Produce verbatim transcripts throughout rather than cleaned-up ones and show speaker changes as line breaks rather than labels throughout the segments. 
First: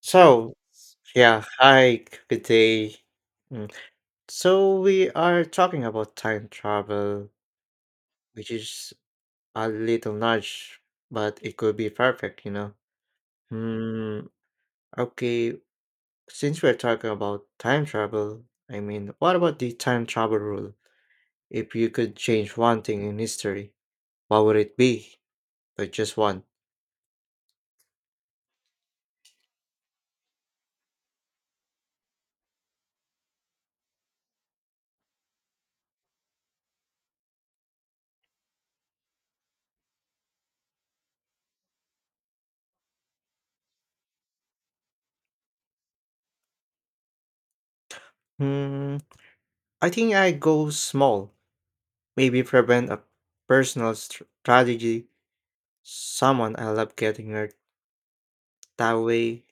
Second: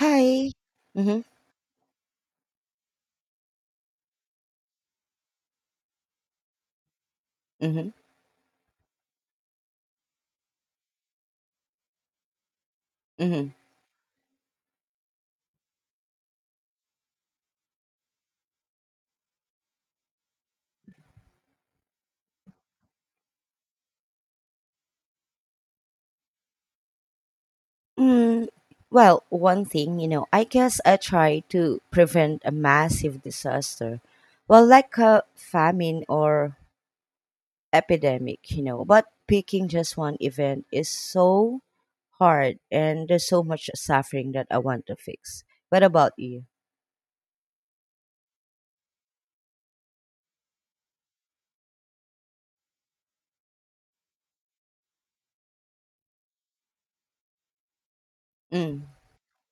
Hi.
So,
Mhm.
yeah, hi, good day. Mm. So, we are talking about time travel,
Mhm.
which is a little nudge, but it could be perfect, you know.
Mhm.
Hmm, okay, since we're talking about time travel, I mean, what about the time travel rule? If you could change one thing in history, what would it be? But just one.
Mm, well, one thing, you know, I guess I try to prevent a massive disaster. Well, like a famine or epidemic, you know, but picking just one event is so hard and there's so much suffering that I want to fix. What about you?
Hmm, I think I go small, maybe prevent a personal str- tragedy, someone I love getting hurt
Mm.
that way.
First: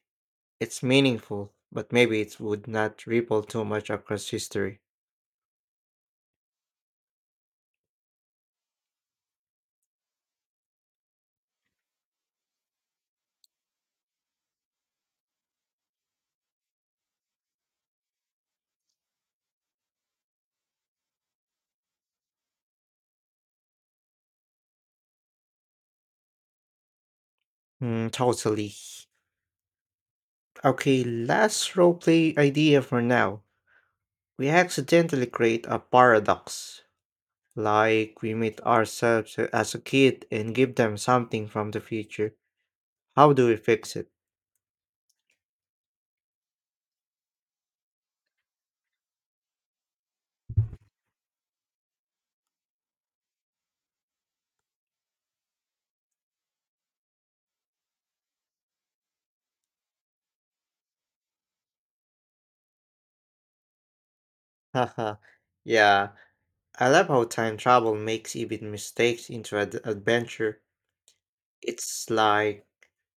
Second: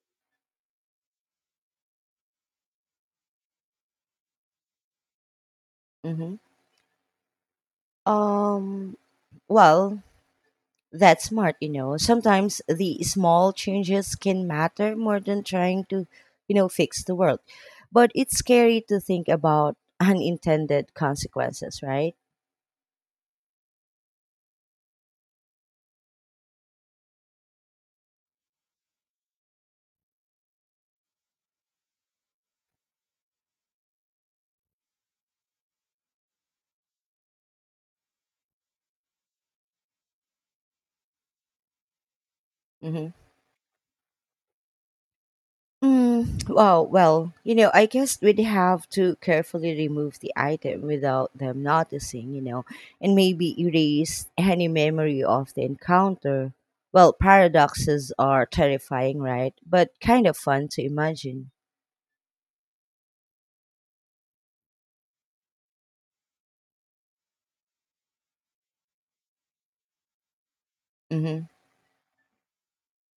It's meaningful, but maybe it would not ripple too much across history.
Mhm. Um well, That's smart, you know. Sometimes the small changes can matter more than trying to, you know, fix the world. But it's scary to think about unintended consequences, right?
Mm, totally. Okay, last roleplay idea for now. We accidentally create a paradox. Like we meet ourselves as a kid and give them something from the future.
Mm-hmm.
How do we fix it?
Mm, well, well, you know, I guess we'd have to carefully remove the item without them noticing, you know, and maybe erase any memory of the encounter. Well, paradoxes are terrifying, right? But kind of fun to imagine.
Haha, yeah, I love how time travel makes even mistakes into an adventure. It's like,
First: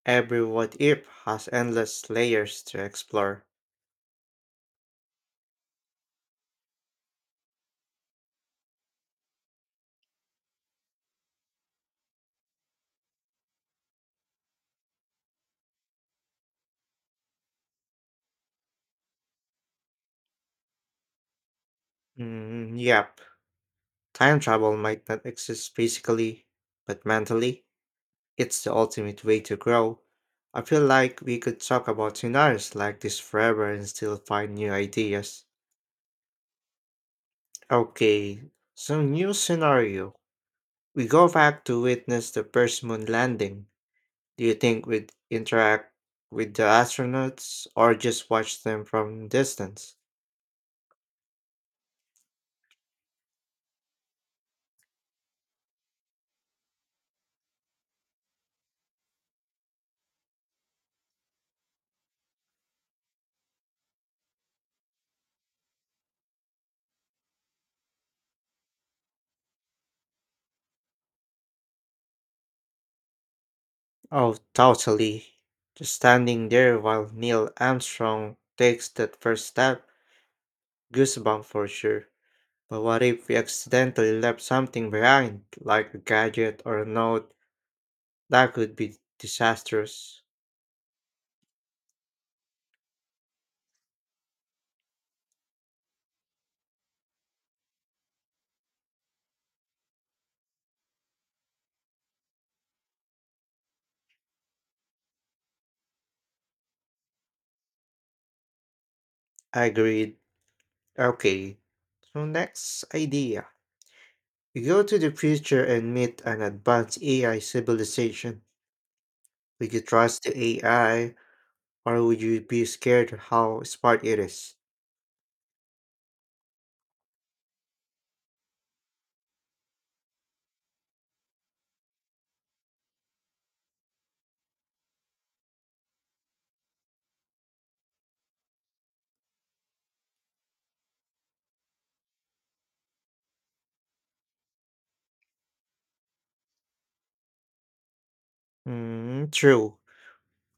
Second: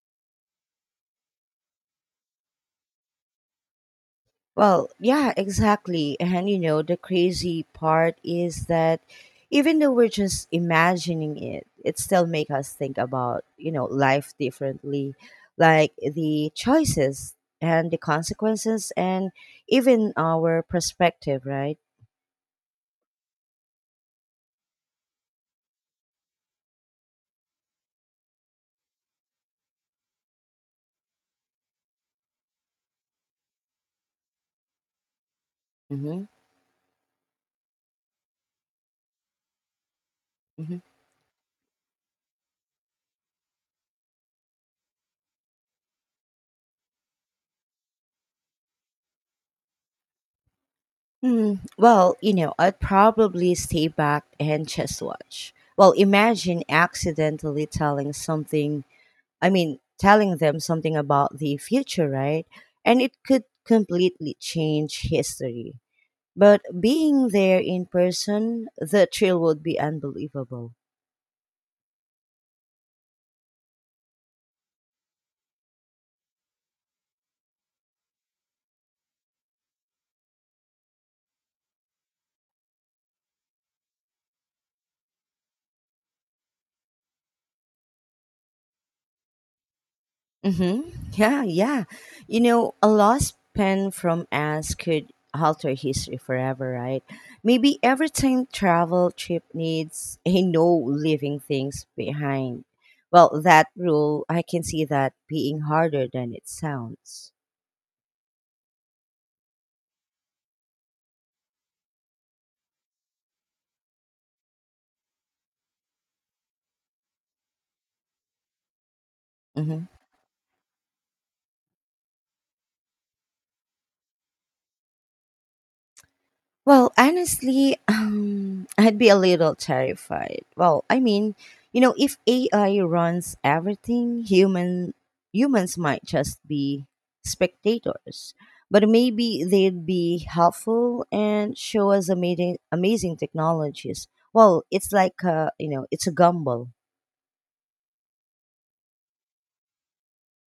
every what if has endless layers to explore.
Well, yeah, exactly. And you know, the crazy part is that even though we're just imagining it, it still make us think about, you know, life differently, like the choices and the consequences and even our perspective, right?
Mm, yep, time travel might not exist physically, but mentally, it's the ultimate way to grow. I feel like we could talk about scenarios like this forever and still find new ideas.
Mm-hmm.
Okay, so new scenario.
Mm-hmm.
We go back to witness the first moon landing. Do you think we'd interact with the astronauts or just watch them from distance?
Hmm. Well, you know, I'd probably stay back and just watch. Well, imagine accidentally telling something I mean, telling them something about the future, right? And it could completely change history. But being there in person, the thrill would be unbelievable.
Oh, totally. Just standing there while Neil Armstrong takes that first step, goosebump for sure. But what if we accidentally left something behind, like a gadget or a note? That could be disastrous.
Mm-hmm. Yeah, yeah. You know, a lost pen from us could alter history forever, right? Maybe every time travel trip needs a no leaving things behind. Well, that rule, I can see that being harder than it sounds.
I agreed. Okay, so next idea. We go to the future and meet an advanced A I civilization. Would you
Mhm.
trust the A I, or would you be scared how smart it is?
Well, honestly, um, I'd be a little terrified. Well, I mean, you know, if A I runs everything, human humans might just be spectators. But maybe they'd be helpful and show us amazing, amazing technologies. Well, it's like a, you know, it's a gamble.
Hmm, true.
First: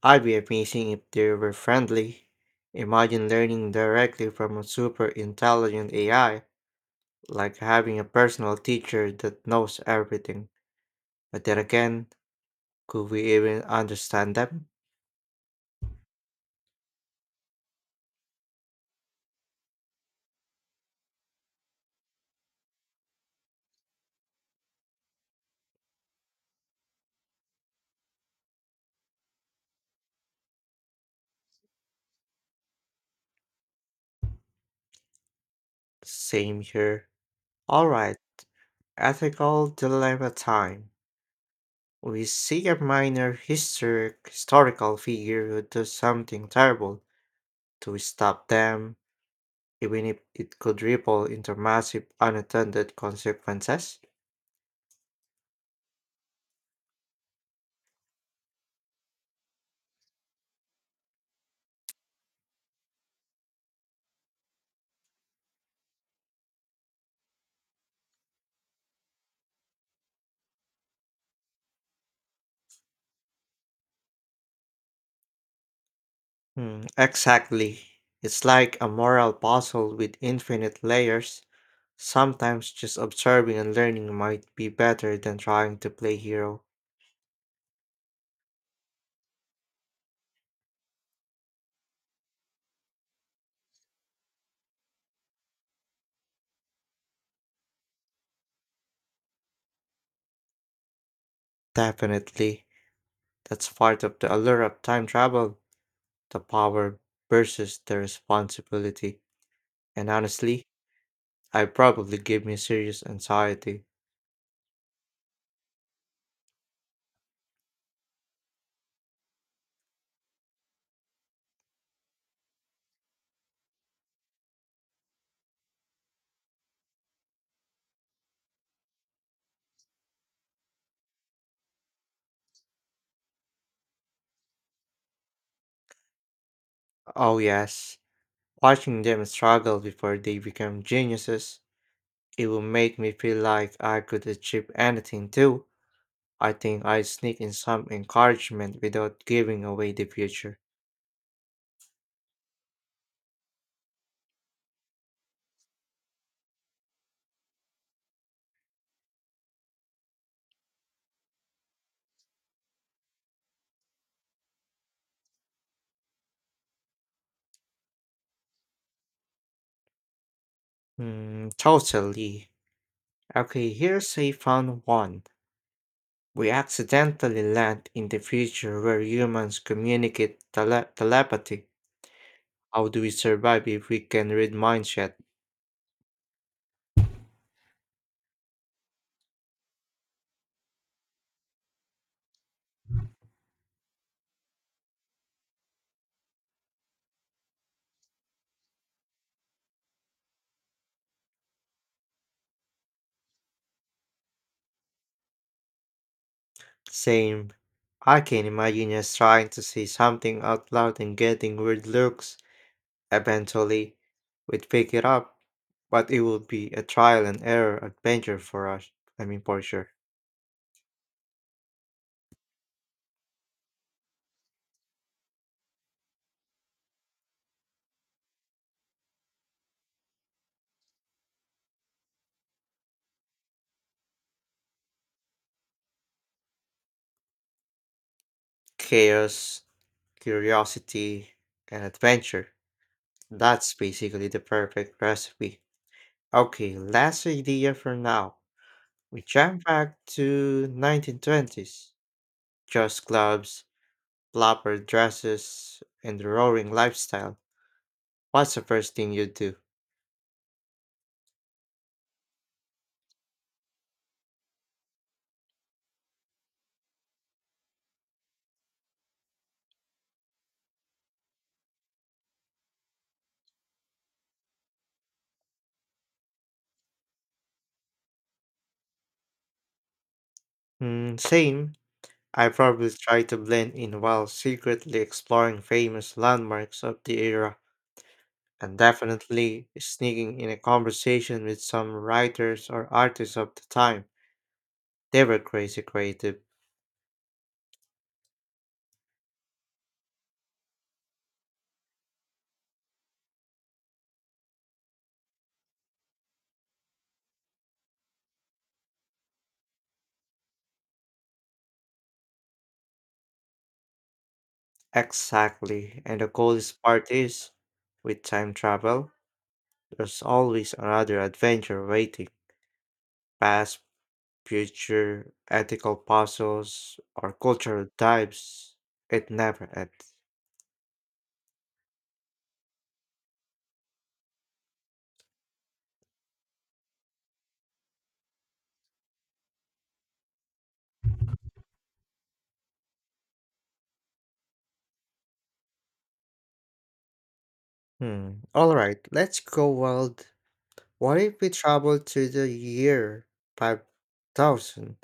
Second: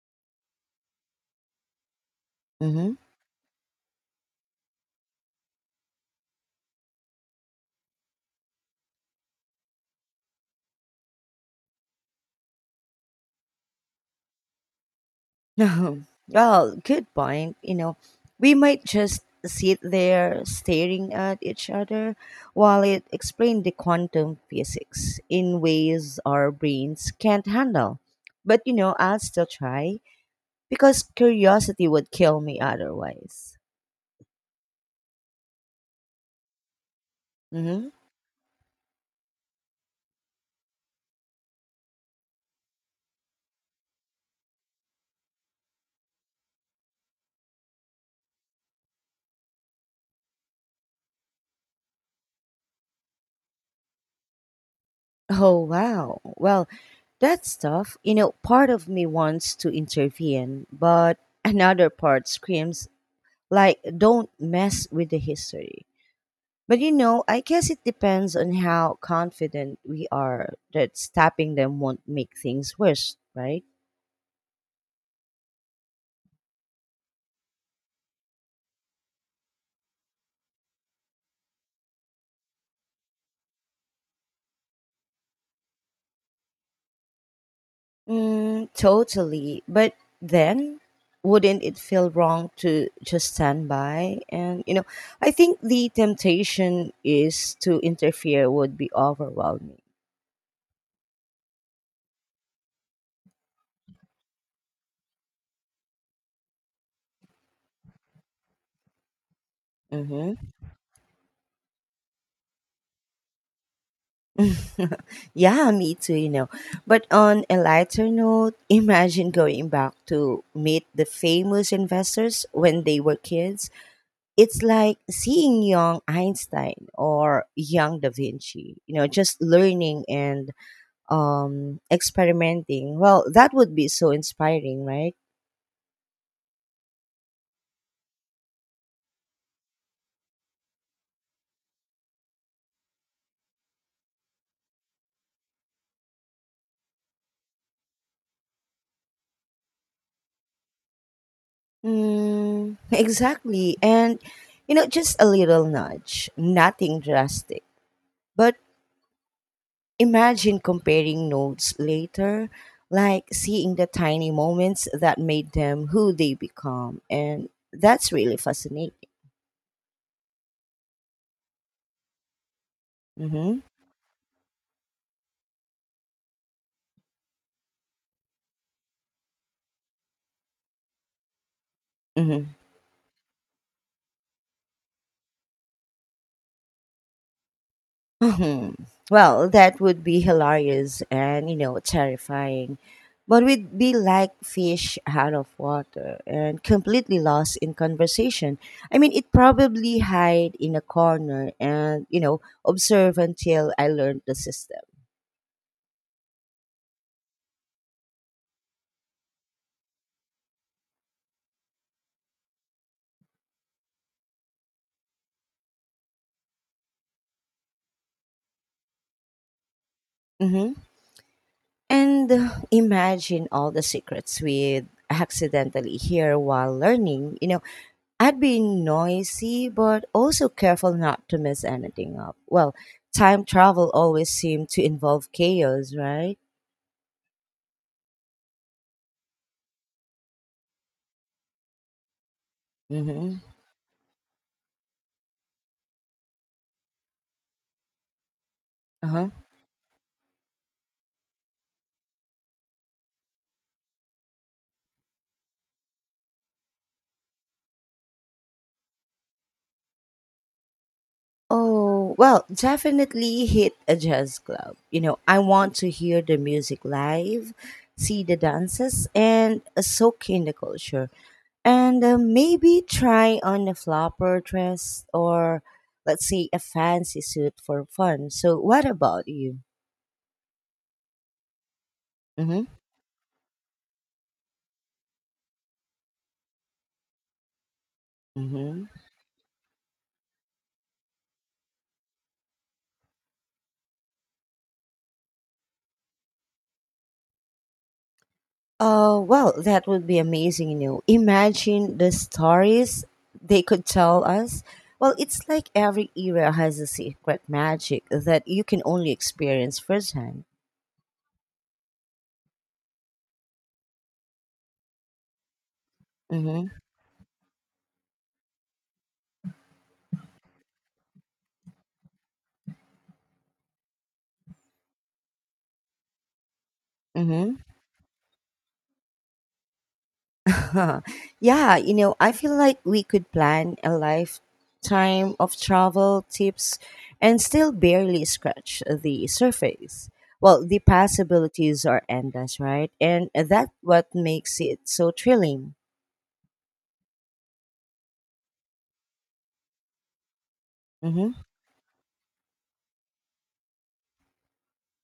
I'd be amazing if they were friendly. Imagine learning directly from a super intelligent A I, like having a personal teacher that knows everything. But then again, could we even understand them?
Mm-hmm. Well, good point. You know, we might just sit there staring at each other while it explained the quantum physics in ways our brains can't handle. But you know, I'll still try because curiosity would kill me otherwise.
Same here.
Mm-hmm.
Alright, ethical dilemma time. We see a minor historic historical figure who does something terrible. Do we stop them, even if it could ripple into massive unattended consequences?
Oh wow. Well, that stuff, you know, part of me wants to intervene, but another part screams like don't mess with the history. But you know, I guess it depends on how confident we are that stopping them won't make things worse, right?
Hmm, exactly. It's like a moral puzzle with infinite layers. Sometimes just observing and learning might be better than trying to play hero.
Mm, totally. But then, wouldn't it feel wrong to just stand by? And, you know, I think the temptation is to interfere would be overwhelming.
Definitely. That's part of the allure of time travel, the power versus the responsibility. And
Mm-hmm.
honestly, I probably give me serious anxiety.
Yeah, me too, you know. But on a lighter note, imagine going back to meet the famous investors when they were kids. It's like seeing young Einstein or young Da Vinci, you know, just learning and um, experimenting. Well, that would be so inspiring, right?
Oh yes. Watching them struggle before they become geniuses, it will make me feel like I could achieve anything too. I think I sneak in some encouragement without giving away the future.
Mm, exactly. And, you know, just a little nudge, nothing drastic. But imagine comparing notes later, like seeing the tiny moments that made them who they become. And that's really fascinating.
Hmm, totally.
Mm-hmm.
Okay, here's a fun one. We accidentally land in the future where humans communicate tele- telepathy.
Mm-hmm.
How do we survive if we can read minds yet?
Mhm. Well, that would be hilarious and, you know, terrifying. But we'd be like fish out of water and completely lost in conversation. I mean, it probably hide in a corner and, you know, observe until I learned the system.
Same. I can imagine us trying to say something out loud and getting weird looks. Eventually, we'd pick it up, but it would be a trial and error adventure for us. I mean, for sure.
Mm-hmm. And uh, imagine all the secrets we accidentally hear while learning. You know, I'd be noisy, but also careful not to mess anything up. Well, time travel always seemed to involve chaos, right?
Chaos, curiosity, and adventure.
Mm-hmm.
That's basically the perfect recipe. Okay, last idea for now. We
Uh-huh.
jump back to nineteen twenties. Just clubs, flapper dresses, and the roaring lifestyle. What's the first thing you do?
Oh, well, definitely hit a jazz club. You know, I want to hear the music live, see the dances, and uh, soak in the culture. And uh, maybe try on a flopper dress or, let's say, a fancy suit for fun. So, what about you?
Hmm, same. I
Mm-hmm.
probably tried to blend in while secretly exploring famous landmarks of the era, and
Mm-hmm.
definitely sneaking in a conversation with some writers or artists of the time. They were crazy creative.
Oh, well, that would be amazing, you know. Imagine the stories they could tell us. Well, it's like every era has a secret magic that you can only experience firsthand.
Exactly. And the coolest
Mm-hmm.
part is, with time travel, there's always another adventure waiting. Past, future, ethical puzzles, or cultural dives. It never ends.
Mm-hmm. Yeah, you know, I feel like we could plan a lifetime of travel tips and still barely scratch the surface. Well, the possibilities are endless, right? And that's what makes it so thrilling.
Hmm. All right, let's go wild. What
Mm-hmm.
if we traveled to the year five thousand?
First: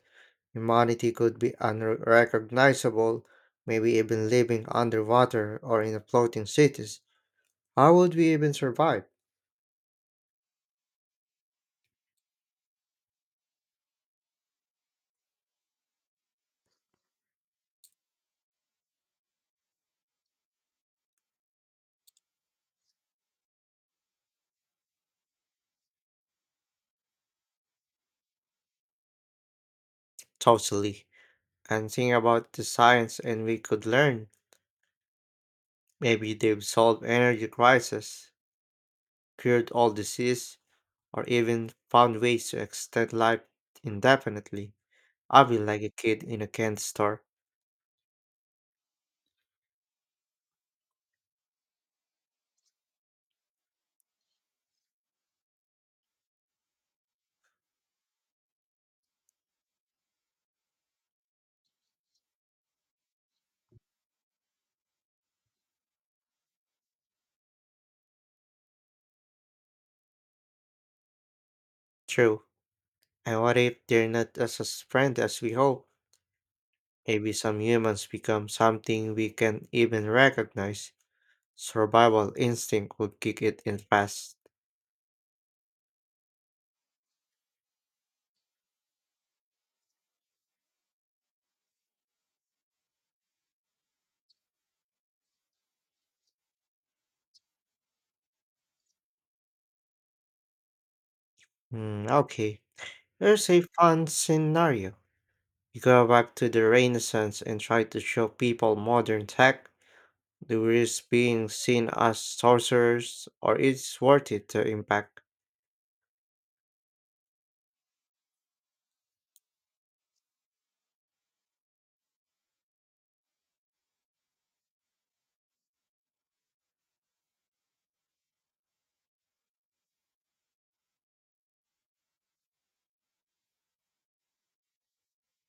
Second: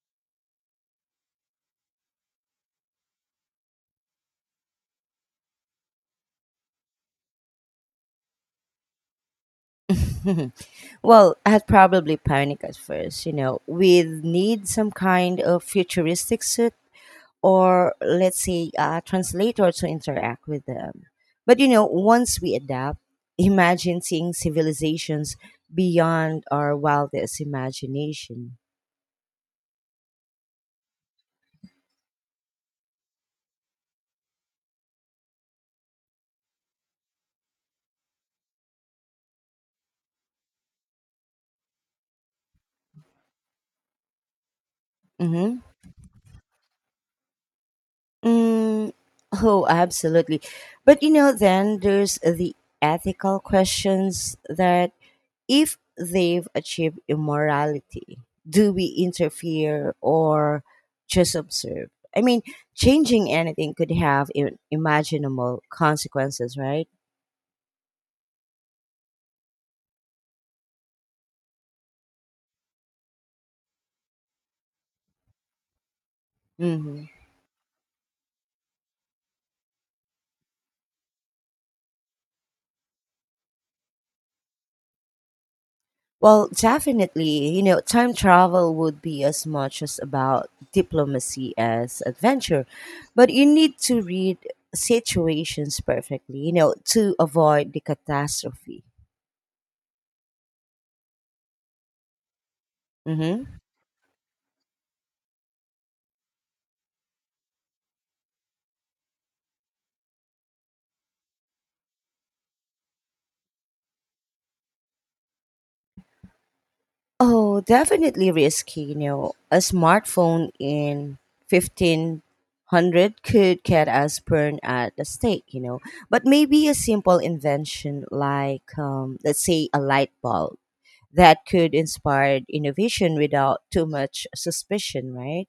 Humanity could be unrecognizable, maybe even living underwater or in floating cities. How would we even survive?
Well, I'd probably panic at first, you know. We'd need some kind of futuristic suit or, let's say, a translator to interact with them. But, you know, once we adapt, imagine seeing civilizations beyond our wildest imagination.
Totally. And think about the science and we could learn. Maybe they've solved energy crisis, cured all disease, or even found ways to extend life indefinitely. I
Mm-hmm.
feel like a kid in a candy store.
Mm, oh, absolutely. But, you know, then there's the ethical questions that if they've achieved immorality? Do we interfere or just observe? I mean, changing anything could have im- imaginable consequences, right?
True. And what if they're not as a friend as we hope?
Hmm.
Maybe some humans become something we can even recognize. Survival instinct would kick it in fast.
Well, definitely, you know, time travel would be as much as about diplomacy as adventure, but you need to read situations perfectly, you know, to avoid the catastrophe.
Hmm, okay. Here's
Hmm.
a fun scenario. You go back to the Renaissance and try to show people modern tech. Do we risk being seen as sorcerers, or is worth it to impact?
Oh, definitely risky. You know, a smartphone in fifteen hundred could get us burned at the stake, you know. But maybe a simple invention like, um, let's say, a light bulb that could inspire innovation without too much suspicion, right?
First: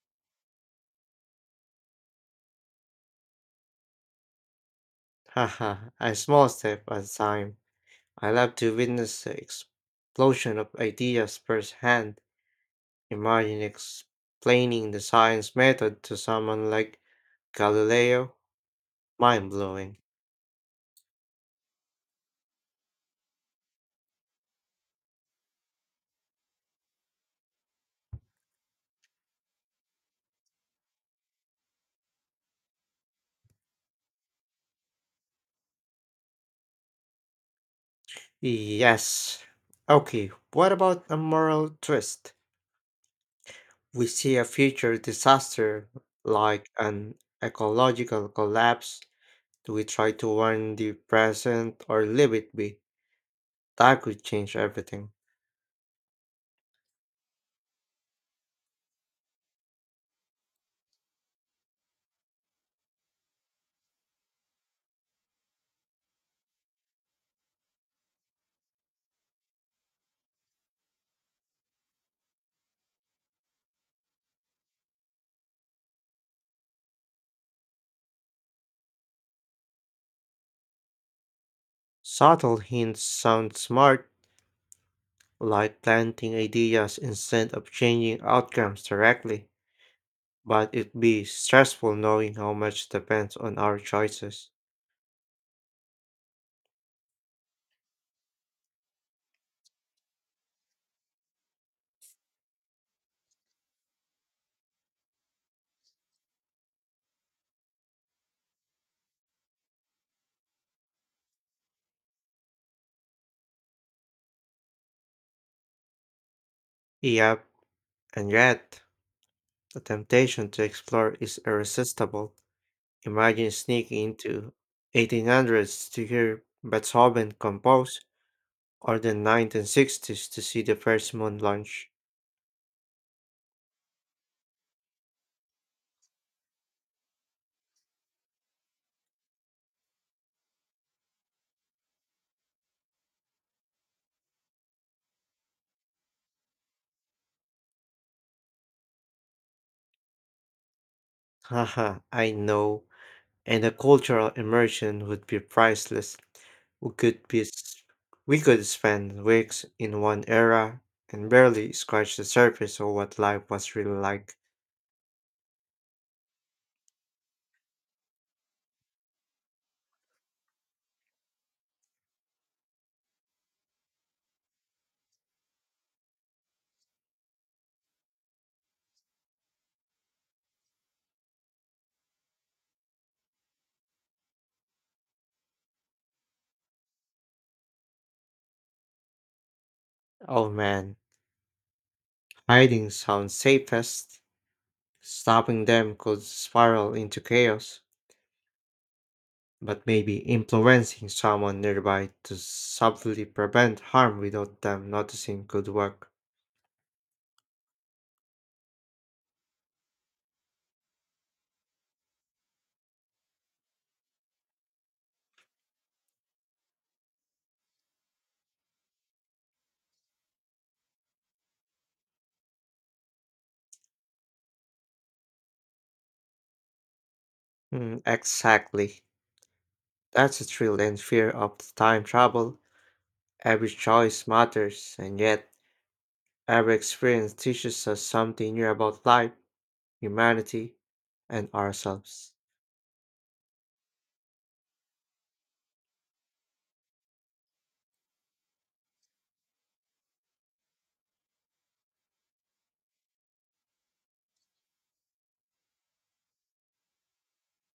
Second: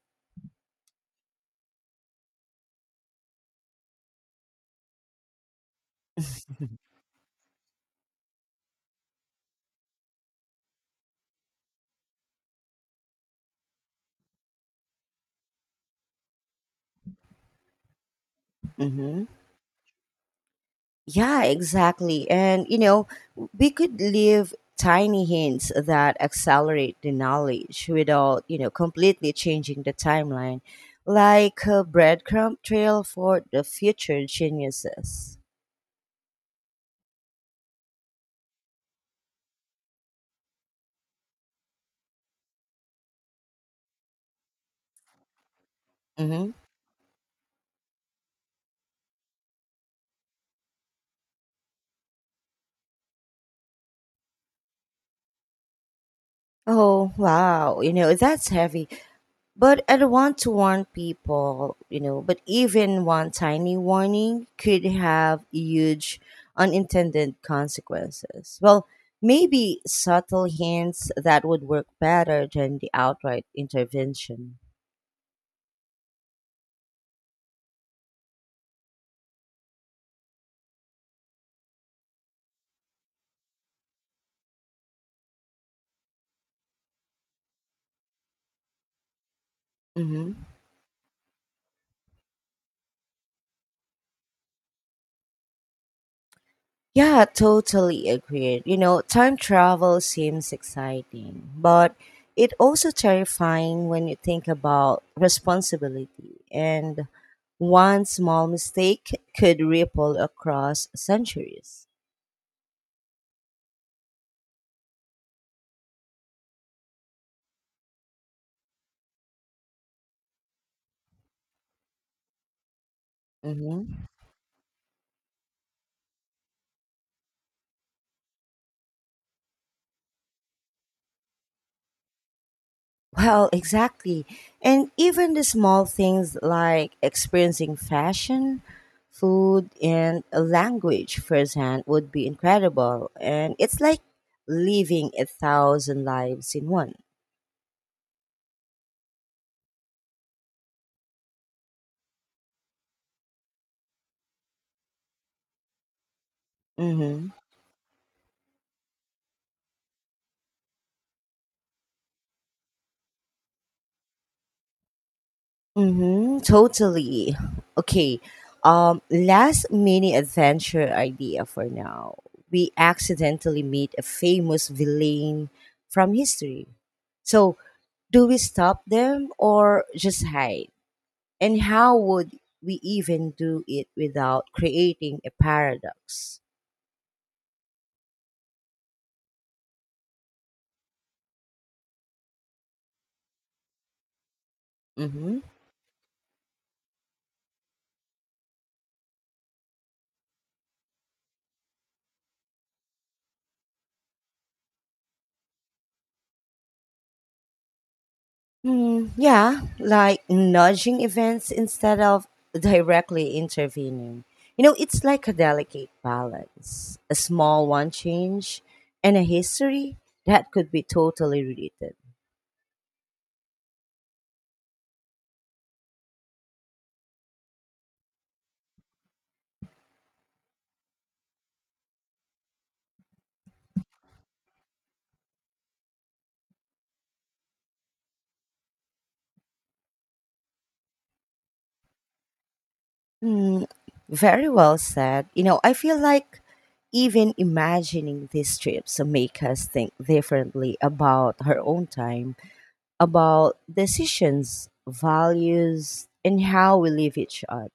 Haha, a small step at a time. I love to witness the explosion of ideas firsthand. Imagine explaining the science method to someone like Galileo.
Mm-hmm.
Mind blowing.
Yeah, exactly. And, you know, we could leave tiny hints that accelerate the knowledge without, you know, completely changing the timeline, like a breadcrumb trail for the future geniuses.
Yes. Okay, what about a moral twist? We see a future disaster
Hmm.
like an ecological collapse. Do we try to warn the present or leave it be? That could change everything.
Oh, wow. You know, that's heavy. But I don't want to warn people, you know, but even one tiny warning could have huge unintended consequences. Well, maybe subtle hints that would work better than the outright intervention.
Subtle hints sound smart, like planting ideas instead of changing outcomes directly,
Hmm.
but it'd be stressful knowing how much depends on our choices.
Yeah, totally agreed. You know, time travel seems exciting, but it also terrifying when you think about responsibility and one small mistake could ripple across centuries.
Yep, and yet, the temptation to explore is irresistible. Imagine sneaking
Mm-hmm.
into eighteen hundreds to hear Beethoven compose, or the nineteen sixties to see the first moon launch.
Well, exactly. And even the small things like experiencing fashion, food, and a language firsthand would be incredible. And it's like living a thousand lives in one.
Haha, I know. And the cultural immersion would be priceless. We
Mm-hmm.
could be, s- we could spend weeks in one era and barely scratch the surface of what life was really like.
Mm-hmm. Totally. Okay. Um, last mini adventure idea for now. We accidentally meet a famous villain from history. So do we stop them or just hide? And how would we even do it without creating a paradox?
Oh man, hiding sounds safest.
Mm-hmm.
Stopping them could spiral into chaos, but maybe influencing someone nearby to subtly prevent harm without them noticing could work.
Mm, yeah, like nudging events instead of directly intervening. You know, it's like a delicate balance. A small one change and a history that could be totally related.
Mm, exactly. That's the thrill and fear of the time travel. Every choice matters, and yet every experience teaches us something new about life, humanity, and ourselves.
Mm, very well said. You know, I feel like even imagining these trips make us think differently about our own time about decisions, values, and how we live each other.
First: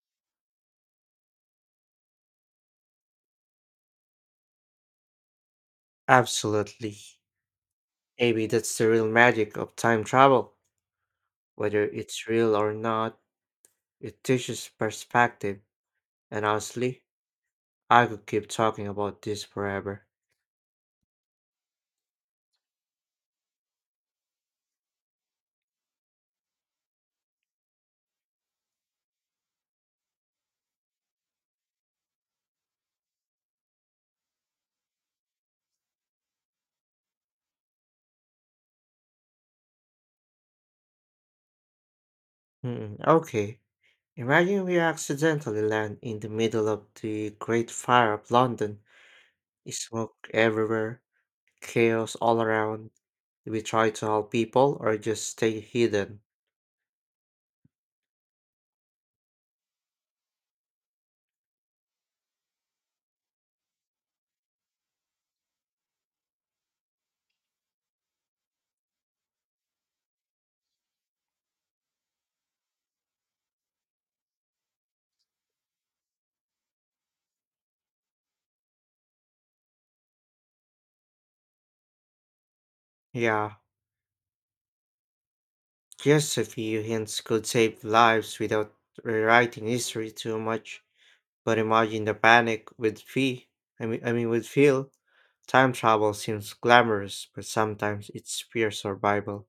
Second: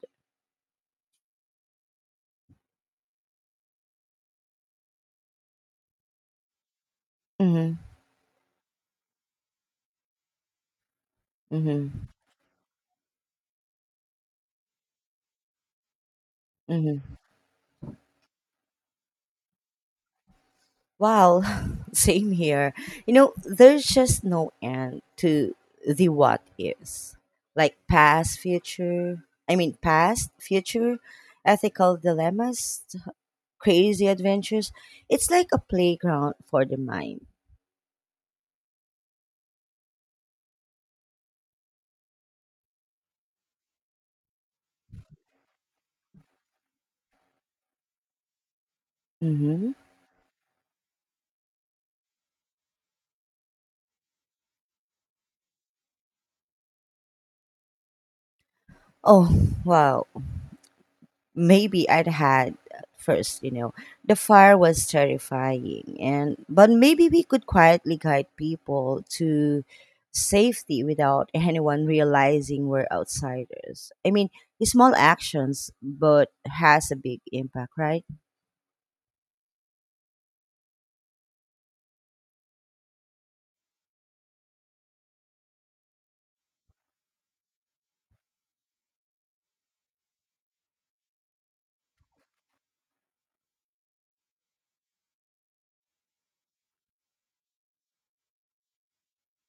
Absolutely.
Mm-hmm.
Maybe that's the real magic of time travel. Whether
Mm-hmm.
it's real or not, it teaches perspective, and honestly,
Mm-hmm.
I could keep talking about this forever.
Well, same here. You know, there's just no end to the what is. Like past, future, I mean, past, future, ethical dilemmas, crazy adventures. It's like a playground for the mind.
Hmm, okay. Imagine we accidentally land in the middle of the Great Fire of London.
Mm-hmm.
Smoke everywhere, chaos all around. Do we try to help people or just stay hidden?
Oh, wow. Maybe I'd had at first, you know. The fire was terrifying and but maybe we could quietly guide people to safety without anyone realizing we're outsiders. I mean, small actions but has a big impact, right?
Yeah, just a few hints could save lives without rewriting history too much. But imagine the panic with fee. I mean, I mean with Phil. Time travel seems glamorous, but sometimes it's pure survival.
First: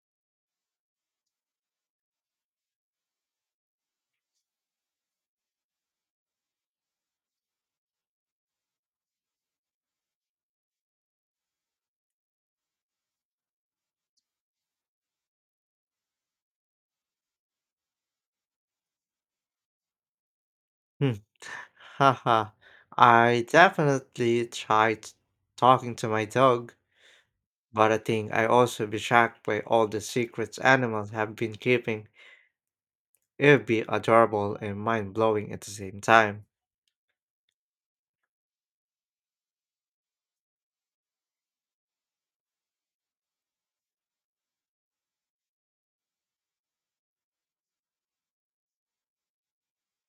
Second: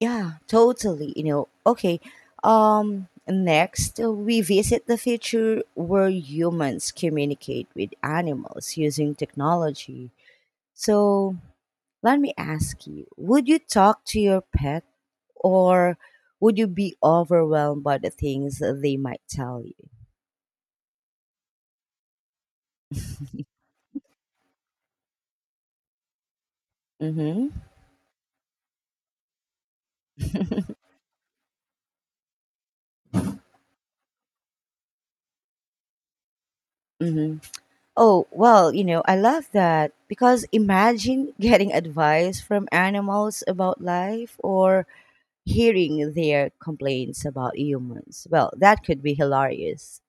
Yeah, totally. You know, okay. Um next uh, we visit the future where humans communicate with animals using technology. So let me ask you, would you talk to your pet or would you be overwhelmed by the things they might tell you?
Hmm. Haha. I definitely tried talking to my dog,
Mhm.
but I think I also be shocked by all the secrets animals have been keeping. It would be adorable and mind blowing at the same time.
Mhm. Oh, well, you know, I love that because imagine getting advice from animals about life or hearing their complaints about humans. Well, that could be hilarious.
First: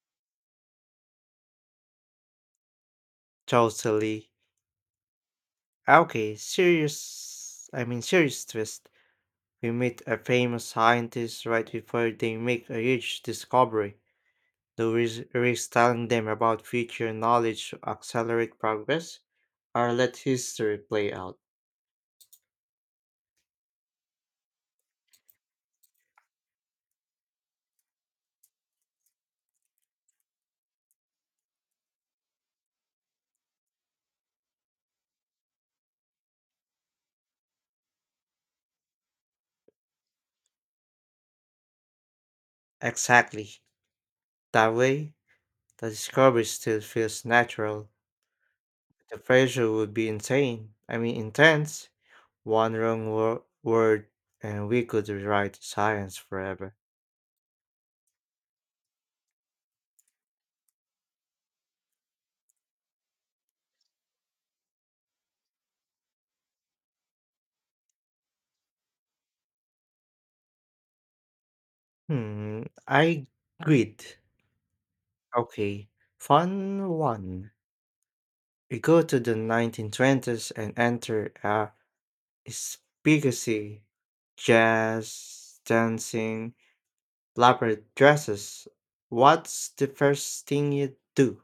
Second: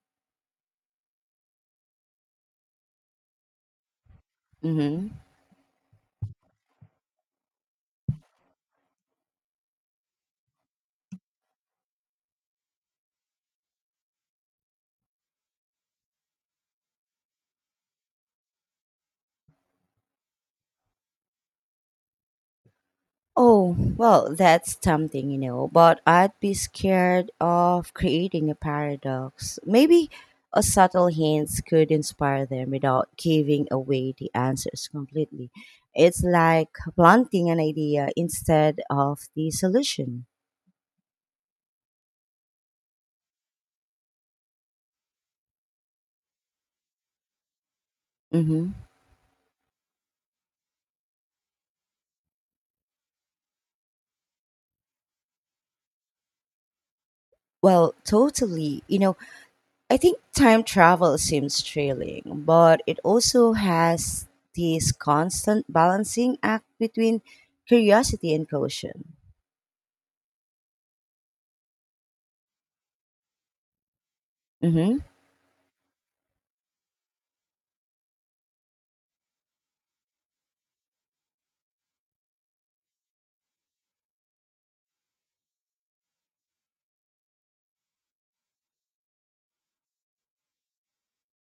Totally.
Mhm.
Okay, serious. I mean, serious twist. We meet a famous scientist right before they make a huge discovery. Do we s- risk telling them about future knowledge to accelerate progress or let history play out?
Oh, well, that's tempting, you know, but I'd be scared of creating a paradox. Maybe a subtle hint could inspire them without giving away the answers completely. It's like planting an idea instead of the solution.
Exactly. That way, the discovery still feels natural.
Mm-hmm.
The pressure would be insane. I mean, intense. One wrong wo- word and we could rewrite science forever.
Well, totally. You know, I think time travel seems thrilling, but it also has this constant balancing act between curiosity and caution.
Hmm, I agreed.
Mm-hmm.
Okay, fun one. We go to the nineteen twenties and enter a spigacy, jazz, dancing, elaborate dresses. What's the first thing you do?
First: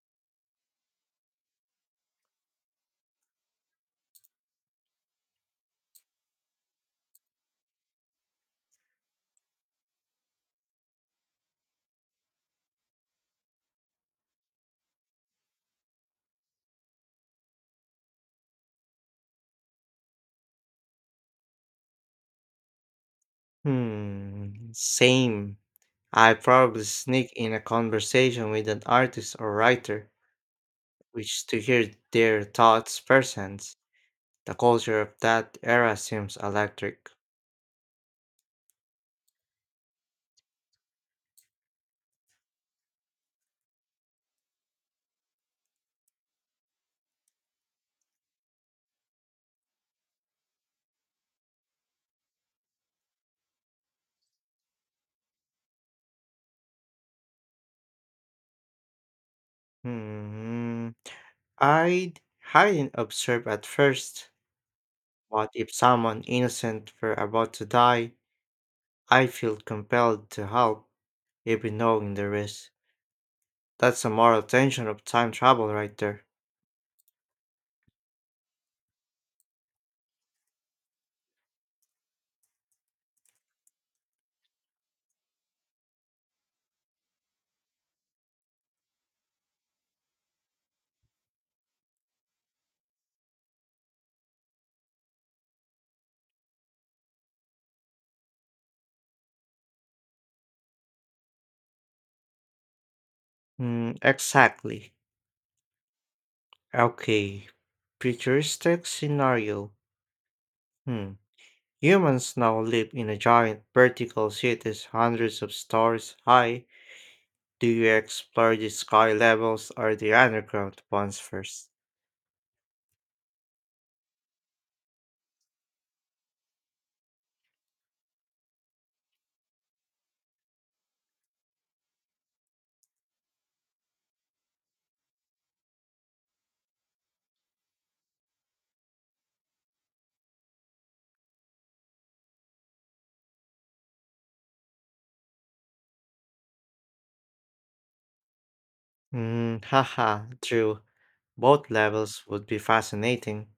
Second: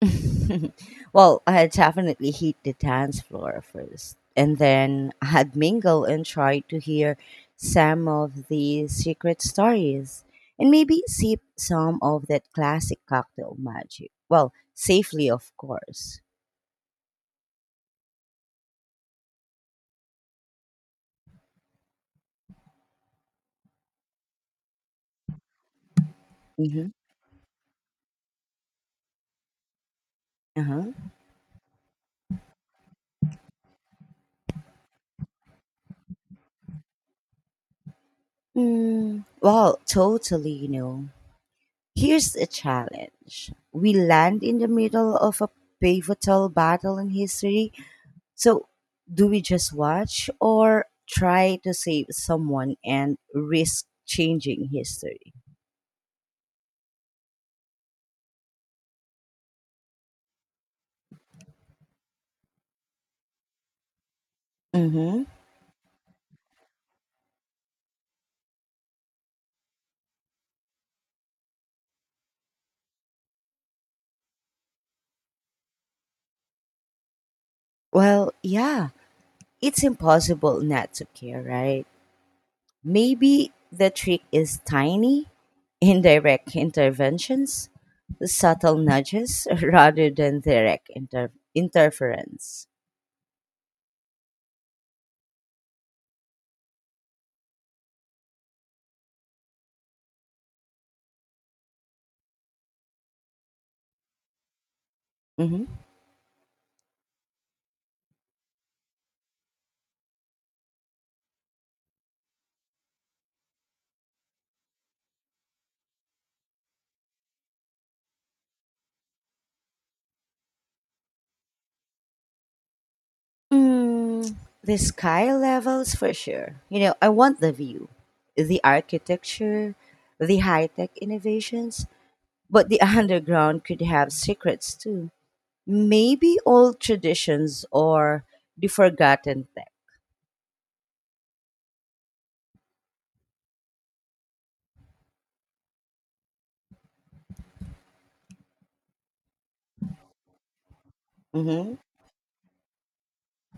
Well, I had definitely hit the dance floor first, and then I had mingle and tried to hear some of the secret stories, and maybe sip some of that classic cocktail magic. Well, safely, of course.
Hmm, same. I probably
Mm-hmm.
sneak in a conversation with an artist or writer,
Uh-huh.
which to hear their thoughts firsthand. The culture of that era seems electric.
Mm, well, totally, you know. Here's a challenge. We land in the middle of a pivotal battle in history. So, do we just watch or try to save someone and risk changing history?
Hmm, I'd hide and observe at first.
Mm-hmm.
But if someone innocent were about to die, I feel compelled to help, even knowing the risk. That's a moral tension of time travel right there.
Well, yeah, it's impossible not to care, right? Maybe the trick is tiny, indirect interventions, subtle nudges rather than direct inter- interference.
Mm, exactly.
Hmm.
Okay. Futuristic scenario. Hmm. Humans now live in a giant vertical cities hundreds of stories high. Do you explore the sky levels or the underground ones first?
Mm, the sky levels for sure. You know, I want the view, the architecture, the high tech innovations, but the underground could have secrets too. Maybe old traditions or the forgotten tech.
Hmm, haha, true. Both
Hmm.
levels would be fascinating.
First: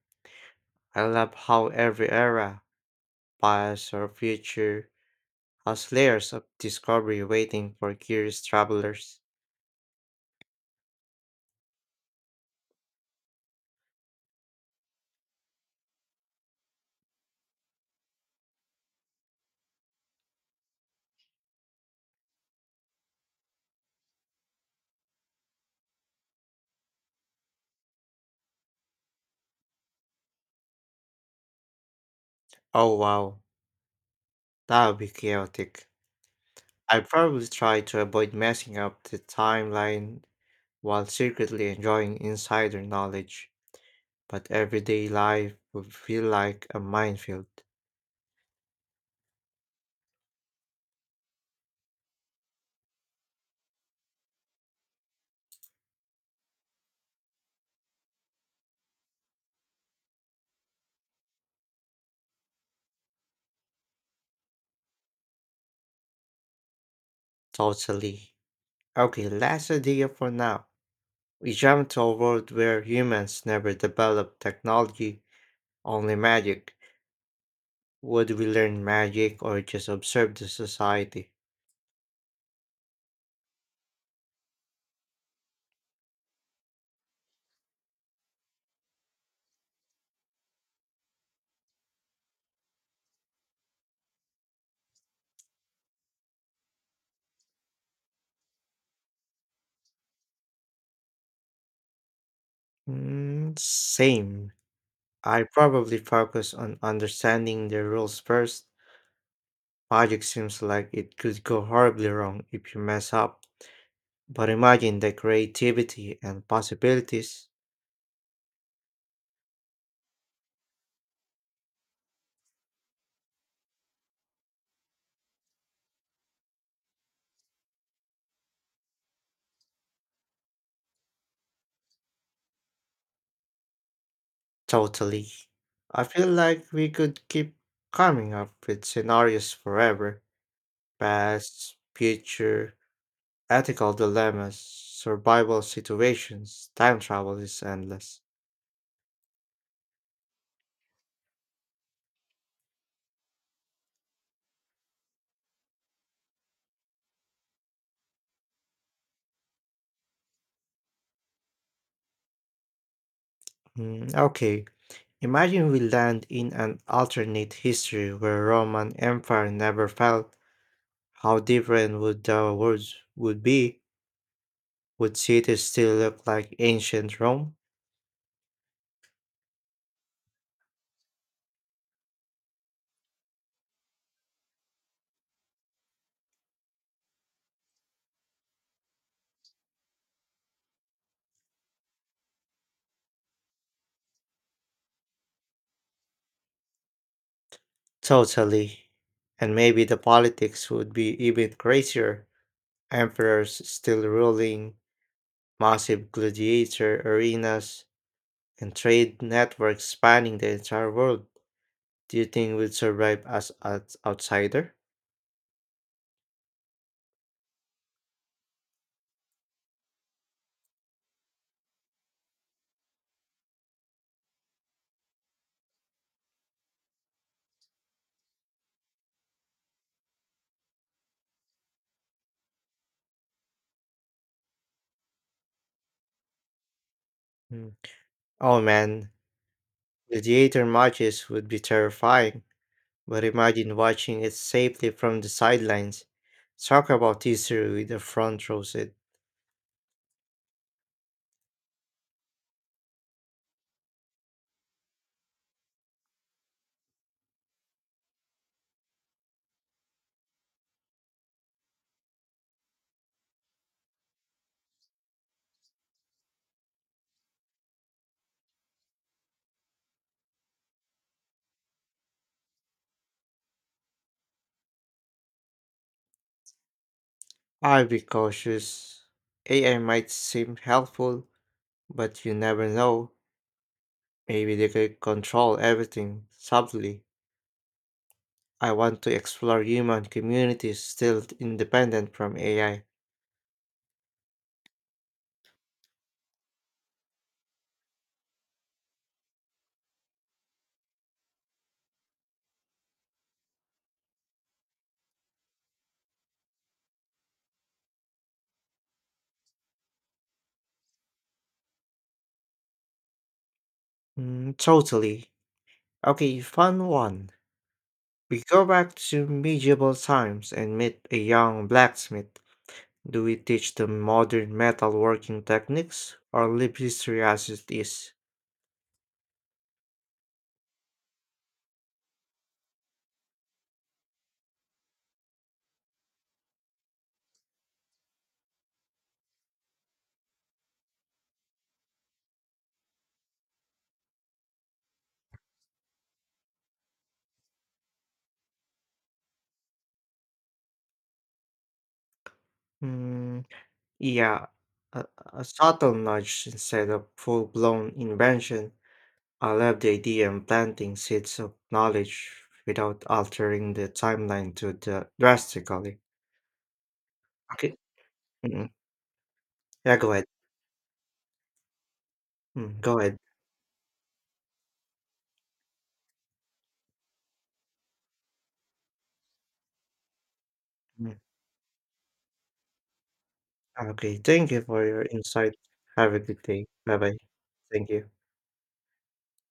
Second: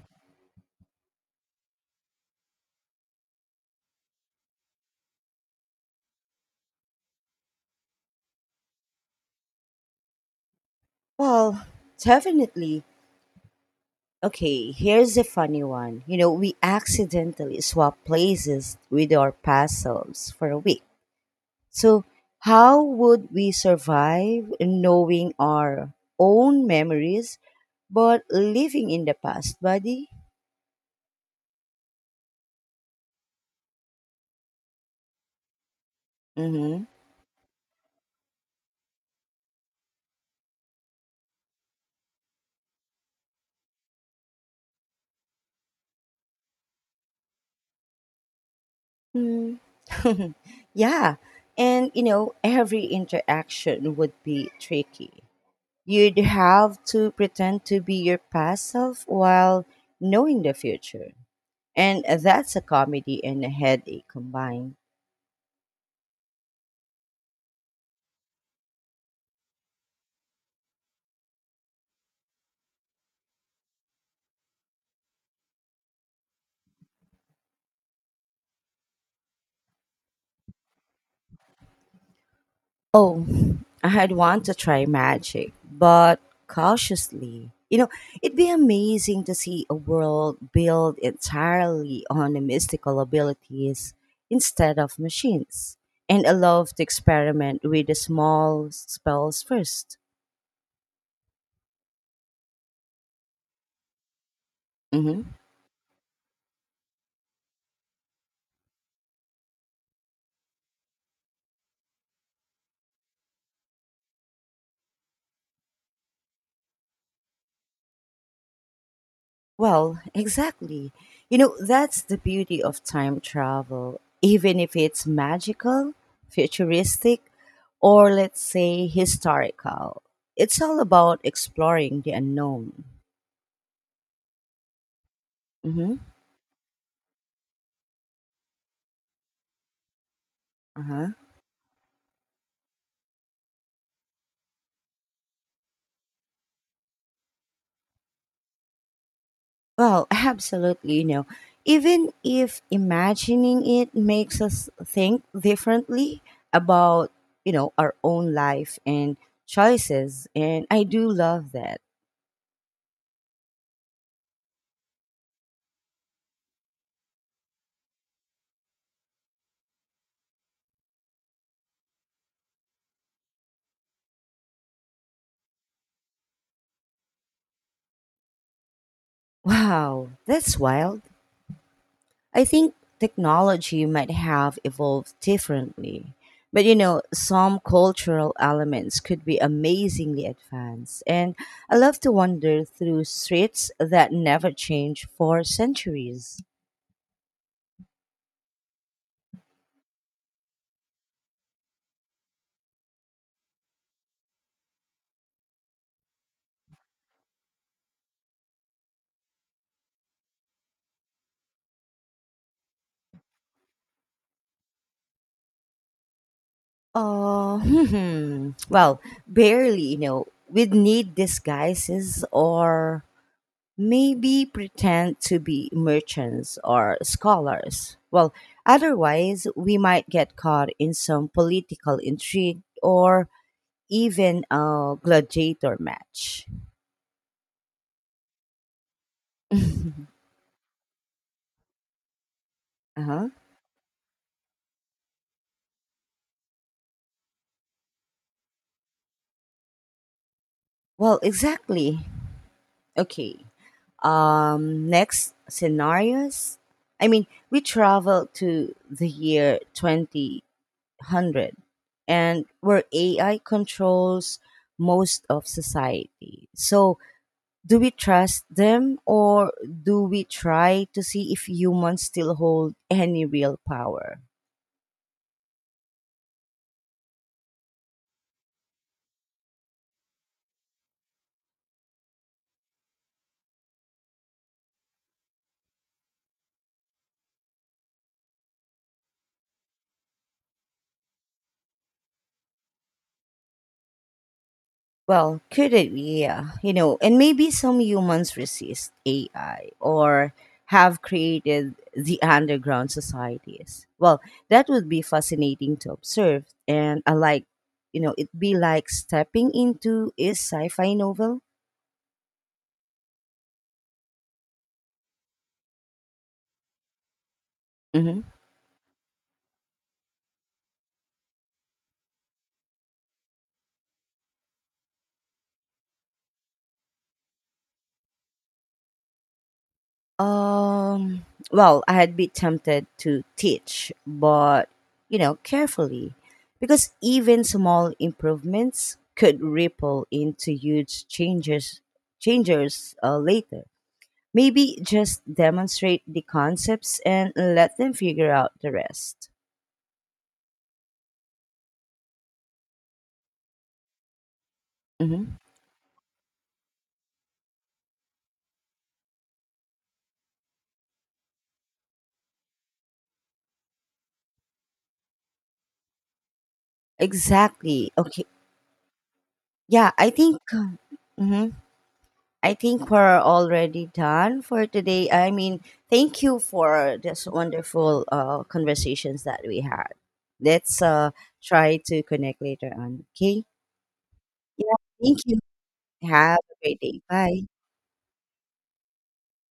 I love how every era, past or future, has layers of discovery waiting for curious travelers.
Well, definitely. Okay, here's a funny one. You know, we accidentally swap places with our past selves for a week. So, how would we survive knowing our own memories but living in the past, buddy?
Oh wow, that would be chaotic.
Mm-hmm.
I probably try to avoid messing up the timeline while secretly enjoying insider knowledge, but everyday life would feel like a minefield.
Mm. Yeah. And, you know, every interaction would be tricky. You'd have to pretend to be your past self while knowing the future. And uh, that's a comedy and a headache combined.
Totally. Okay, last idea for now. We jump to a world where humans never develop technology, only magic. Would we learn magic or just observe the society?
Oh, I had want to try magic, but cautiously. You know, it'd be amazing to see a world built entirely on the mystical abilities instead of machines. And I love to experiment with the small spells first.
Mm, same. I probably focus on understanding the rules first. Magic seems like it could go horribly wrong if you mess up. But imagine the creativity and possibilities.
Well, exactly. You know, that's the beauty of time travel. Even if it's magical, futuristic, or let's say historical, it's all about exploring the unknown.
Totally.
Mm-hmm.
I feel like we could keep coming up with scenarios forever.
Uh-huh.
Past, future, ethical dilemmas, survival situations, time travel is endless.
Well, absolutely. You know, even if imagining it makes us think differently about, you know, our own life and choices, and I do love that.
Hmm. Okay, imagine we land in an alternate history where Roman Empire never fell. How different would the world would be? Would cities still look like ancient Rome?
Wow, that's wild. I think technology might have evolved differently. But you know, some cultural elements could be amazingly advanced. And I love to wander through streets that never change for centuries.
Totally. And maybe the politics would be even crazier. Emperors still ruling, massive gladiator arenas, and trade networks spanning the entire world. Do you think we'd survive as an outsider?
Uh, hmm, well, barely, you know, we'd need disguises or maybe pretend to be merchants or scholars. Well, otherwise, we might get caught in some political intrigue or even a gladiator match.
Mm. Oh man,
Uh-huh.
gladiator matches would be terrifying, but imagine watching it safely from the sidelines. Talk about history with a front row seat.
Well, exactly. Okay. Um, next scenarios. I mean, We travel to the year two thousand and where A I controls most of society. So do we trust them or do we try to see if humans still hold any real power?
I'd be cautious. A I might seem helpful, but you never know. Maybe they could control everything subtly. I want to explore human communities still independent from A I.
Well, could it be? Yeah, you know, and maybe some humans resist A I or have created the underground societies. Well, that would be fascinating to observe, and I like, you know, it'd be like stepping into a sci-fi novel.
Mm, totally. Okay, fun one.
Mhm.
We go back to medieval times and meet a young blacksmith. Do we teach them modern metalworking techniques or leave history as it is?
Um, well, I had been tempted to teach, but you know, carefully, because even small improvements could ripple into huge changes changers uh, later. Maybe just demonstrate the concepts and let them figure out the rest.
Mm, yeah, a,
Mm-hmm.
a subtle nudge instead of full blown invention. I love the idea of planting seeds of knowledge without altering the timeline too the drastically. Okay.
Exactly. Okay.
Mm.
Yeah,
Yeah,
I
go ahead.
think. uh, Mm-hmm. I
Mm,
think
go ahead.
we're already done for today. I mean, thank you for this wonderful uh, conversations that we had. Let's uh,
Mm.
try to connect later on. Okay.
Okay. Thank you
Yeah.
for your
Thank you.
insight. Have a
Have
good
a
day.
great
Bye
day.
bye.
Bye.
Thank you.